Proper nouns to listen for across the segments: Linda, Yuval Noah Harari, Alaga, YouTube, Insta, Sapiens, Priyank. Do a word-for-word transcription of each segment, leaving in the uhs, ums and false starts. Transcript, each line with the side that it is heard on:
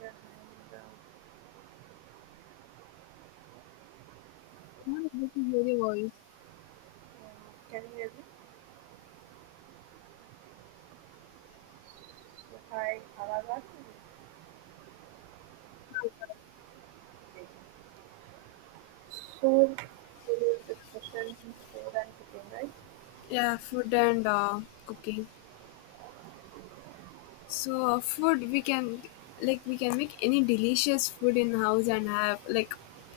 right: Yeah, and, uh, uh,
left: Not able to hear your voice.
right: can you hear me? So, hi, Alaga. Okay. So, today's discussion is food and cooking, right?
left: yeah food and uh, cooking. So uh, food we can, like, we can make any delicious food in house and have, like,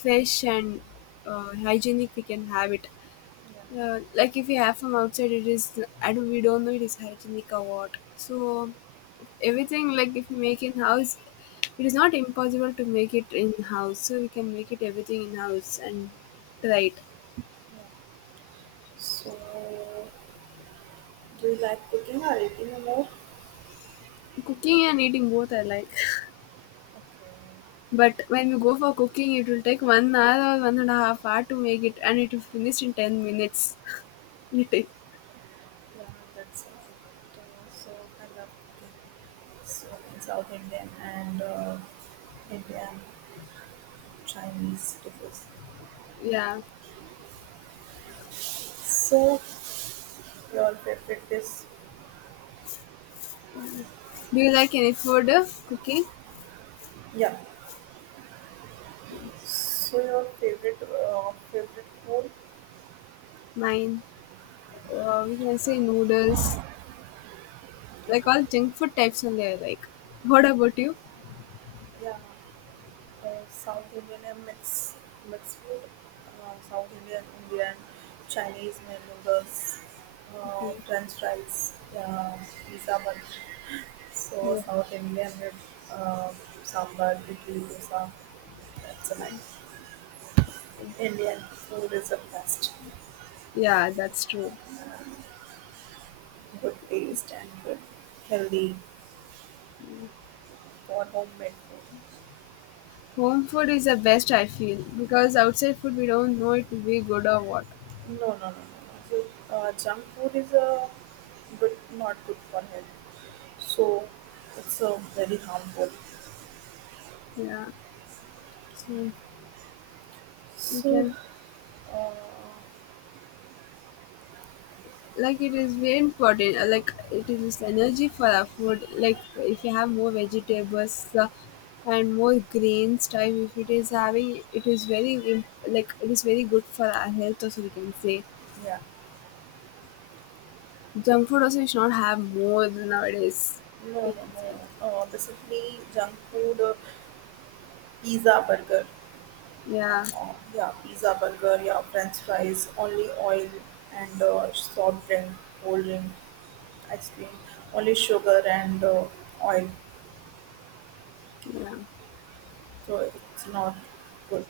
left: fresh and uh, hygienic, we can have it.
right: Yeah.
left: Uh, like if we have from outside, it is, I don't we don't know it is hygienic or what, so everything, like, if we make in house, it is not impossible to make it in house, so we can make it everything in house and try it.
right: So, do you like cooking or eating more?
left: Cooking and eating both I like.
right: Okay.
left: But when you go for cooking, it will take one hour or one and a half hour to make it, and it will finish in ten minutes. It I
right: Yeah, that's all. Uh, so, I love cooking. So, in South Indian and uh, Indian Chinese dishes.
left: yeah.
right: So, your favorite dish?
left: Do you like any food uh, cooking?
right: Yeah, so, your favorite uh, favorite food?
left: Mine, uh, we can say noodles, like all junk food types only I like. What about you?
right: Yeah. Uh, South Indian and mix mixed food, uh, South Indian, Indian, Chinese made noodles, uh,
left: Mhm.
right: French fries, uh, pizza bun. So
left: Yeah.
right: South Indian with uh, sambar, idli, dosa. That's a nice. Indian food is the best.
left: Yeah, that's true.
right: Good taste and good healthy for homemade food.
left: Home food is the best, I feel, because outside food we don't know it will be good or what.
right: No, no, no, no, no. So, uh, junk food is a good, not good for health. So it's uh, very harmful.
left: Yeah. So we
right: So,
left: can,
right: uh,
left: like, it is very important, uh, like it is this energy for our food, like if you have more vegetables uh, and more grains type, if it is having, it is very im- like it is very good for our health also, we can say.
right: yeah,
left: Junk food also we should not have more than nowadays.
right: no, no, no. Uh, basically, junk food, uh, pizza, burger.
left: Yeah,
right: Uh, yeah, pizza, burger, yeah, french fries, only oil and uh, soft drink, cold drink, ice cream, only sugar and uh, oil.
left: yeah,
right: So, it's not good.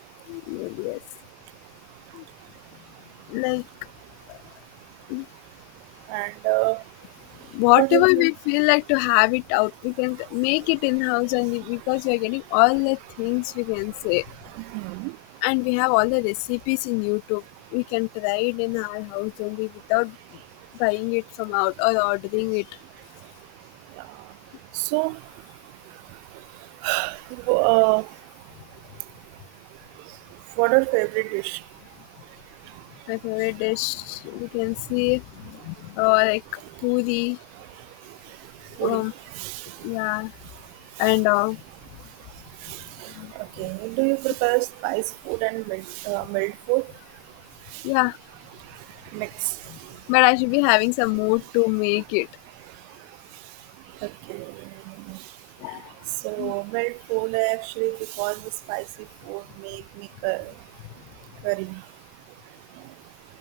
left: yeah, yes, like
right: And uh, what
left: whatever
right: else?
left: we
right: Is-
left: feel like to have it out, we can make it in house, and because we are getting all the things, we can say. And we have all the recipes in YouTube. We can try it in our house only without buying it from out or ordering it.
right: yeah. So, uh, what are favorite dish?
left: My favorite dish, you can see, uh, like puri,
right: Puri.
left: um, yeah, and uh,
right: Okay. Do you prepare spice food and mild, uh, mild food
left: yeah.
right: mix?
left: But I should be having some mood to make it.
right: Okay. So, my food I actually because the spicy food make me cur- curry.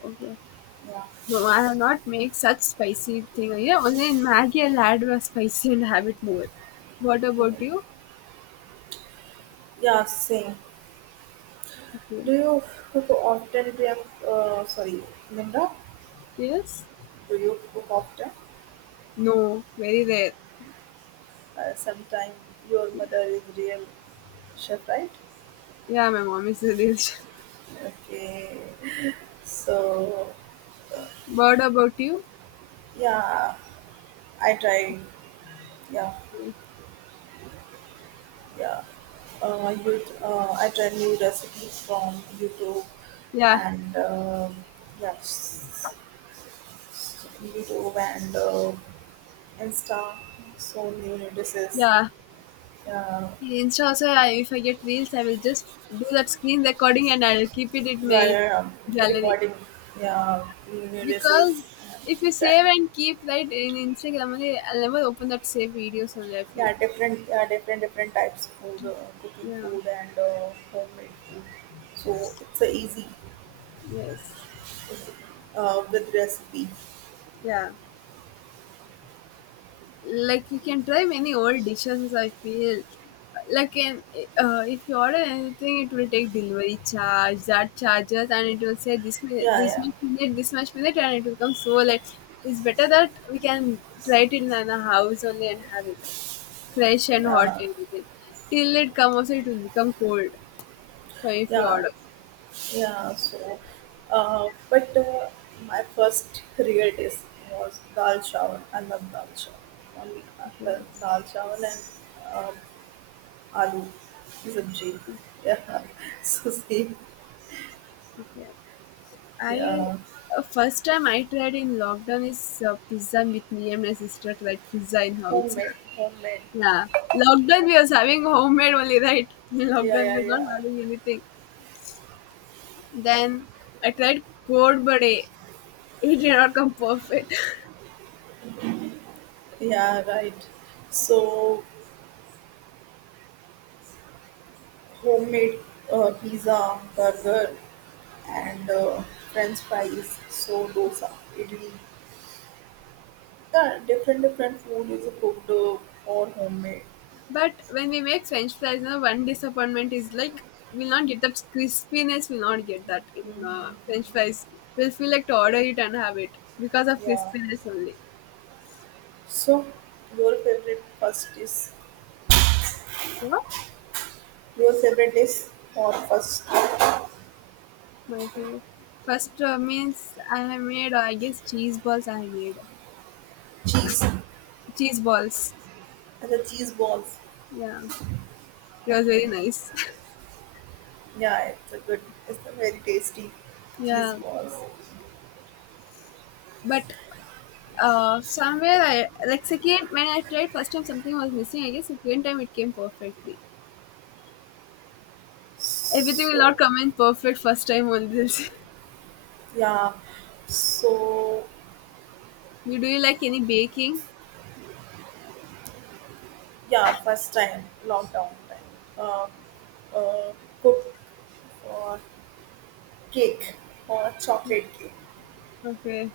left: Okay.
right: Yeah.
left: No, I have not make such spicy thing. Yeah, only in Maggie I'll add a spicy and have it more. What
right: Yeah,
left: about you?
right: yeah, same.
left: Okay.
right: Do you cook often, Priyank? Uh, sorry, Linda?
left: Yes?
right: Do you cook often?
left: No, very rare.
right: Uh, sometime your mother is real chef, right?
left: Yeah, my mom is a dish.
right: Okay. So,
left: What about you?
right: yeah, I try. Yeah, yeah. Uh, you, uh, I try new recipes from YouTube
left: Yeah,
right: and uh, yes, YouTube and uh, Insta. So new releases.
left: yeah.
right: Uh,
left: In Insta also, I, if I get reels, I will just do that screen recording and I'll keep it in
right: Yeah,
left: my
right: yeah, are um,
left: gallery.
right: recording. Yeah, new releases.
left: Because if you
right: That
left: save and keep right in Instagram, only, I'll never open that save videos only, I feel.
right: yeah, different yeah, different different types of food, uh, cooking
left: Yeah.
right: food and uh, homemade food. So it's a easy
left: Yes.
right: uh, with recipe.
left: Yeah. Like you can try many old dishes, I feel, like in, uh, if you order anything, it will take delivery charge, that charges, and it will say this mi-
right: Yeah,
left: this
right: yeah,
left: much minute, this much minute, and it will come so late. It's better that we can try it in our house only and have it fresh and hot,
right: yeah,
left: everything. Till it comes also, it will become cold, so if you
right: yeah.
left: order.
right: Yeah, so, uh, but uh, my first real taste was dal chawal. I love dal chawal. Only uh,
left: Okay.
right: dal chawal and uh, aloo sabji.
left: Okay.
right: Yeah, so see,
left: Okay. I,
right: yeah,
left: uh, first time I tried in lockdown is uh, pizza, with me and my sister tried pizza in house.
right: homemade, homemade.
left: Yeah, lockdown
right: Yeah,
left: we was having homemade only, right? In
right: yeah,
left: lockdown we
right: yeah,
left: was not
right: yeah,
left: having anything. Then I tried cold bade. It it did not come perfect.
right: yeah, right. So homemade uh, pizza, burger, and uh, French fries. So dosa, idli. Yeah, different different food is cooked uh, or homemade.
left: But when we make French fries, now one disappointment is like we'll not get that crispiness. We'll not get that in uh, French fries. We'll feel like to order it and have it because of
right: Yeah.
left: crispiness only.
right: So, your favorite first is
left: What?
right: your favorite dish or first
left: My favorite. First, uh, means I have made, uh, I guess, cheese balls. I made
right: cheese and
left: cheese balls.
right: the cheese balls.
left: Yeah, it was
right: Okay.
left: very nice.
right: Yeah, it's a good. It's a very tasty cheese
left: Yeah,
right: balls.
left: but uh, somewhere I like second. When I tried first time, something was missing. I guess second time it came perfectly. Everything will
right: So,
left: not come in perfect first time on this.
right: yeah. So,
left: you do you like any baking?
right: yeah. First time lockdown time. Uh, uh, cook or cake or chocolate cake.
left: Okay,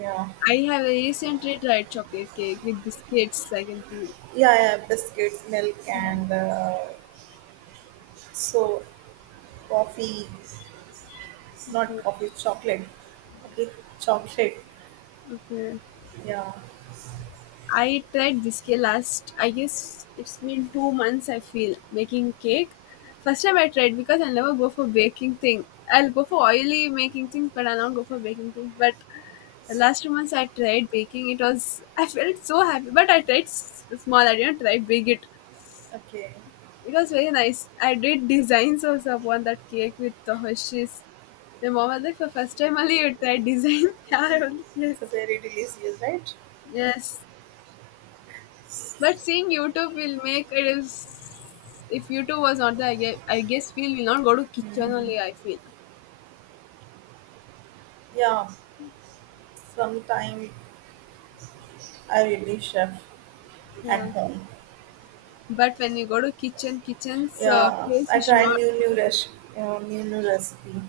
right: Yeah.
left: I have recently tried chocolate cake with biscuits, I can feel.
right: Yeah, yeah, biscuits, milk,
left: Yeah.
right: and uh, so coffee, not
left: Okay.
right: coffee, chocolate. Okay, chocolate.
left: Okay.
right: Yeah,
left: I tried whiskey last, I guess it's been two months, I feel, making cake. First time I tried, because I never go for baking thing. I'll go for oily making things, but I'll not go for baking things. But the last two months I tried baking. It was, I felt so happy. But I tried s- small. I didn't try big. It
right: okay.
left: it was very nice. I did designs also upon that cake with the Hershey's. My mom was like, for first time only you tried design. Yeah, I was like, yes,
right: It's a very delicious, right?
left: yes. But seeing YouTube will make it is, if YouTube was not there, I guess, I guess feel will not go to kitchen only,
right: Hmm.
left: I feel.
right: Yeah, sometime I really chef at
left: Yeah.
right: home.
left: But when you go to kitchen, kitchen's uh,
right: Yeah,
left: place we
right: I
left: should
right: try
left: not.
right: new new res- uh, new new recipe.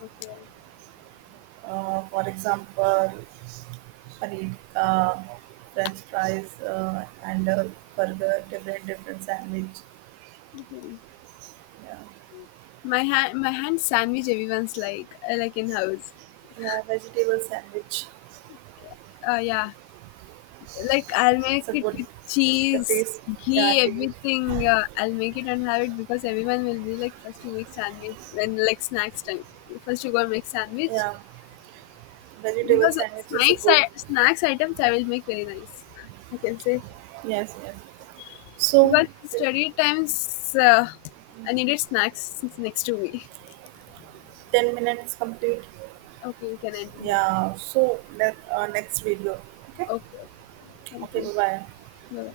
left: Okay.
right: Uh, for example, paneer ka, French fries, uh, and uh, burger, different different sandwich.
left: Okay.
right: Yeah.
left: My hand, my hand sandwich, everyone's like, uh, like in house.
right: Yeah, vegetable sandwich.
left: Uh, yeah. Like I'll make
right: It's a
left: it
right: good.
left: with
right: It's the
left: cheese,
right: taste. Yeah,
left: ghee,
right: taste.
left: everything. Uh, I'll make it and have it because everyone will be like, first you make sandwich when like snacks time. First you go and make sandwich.
right: Yeah, vegetable
left: Because
right: sandwich is a
left: snacks,
right: good.
left: i- snacks items I will make very nice, I can say.
right: Yes, yes. So,
left: Because
right: t-
left: study times, uh, I needed snacks next to me.
right: ten minutes complete.
left: Okay, we can end here.
right: Yeah. So, ne- uh, next video. Okay.
left: Okay, okay. Thank
right: Okay.
left: you.
right: Bye bye.
left: Bye.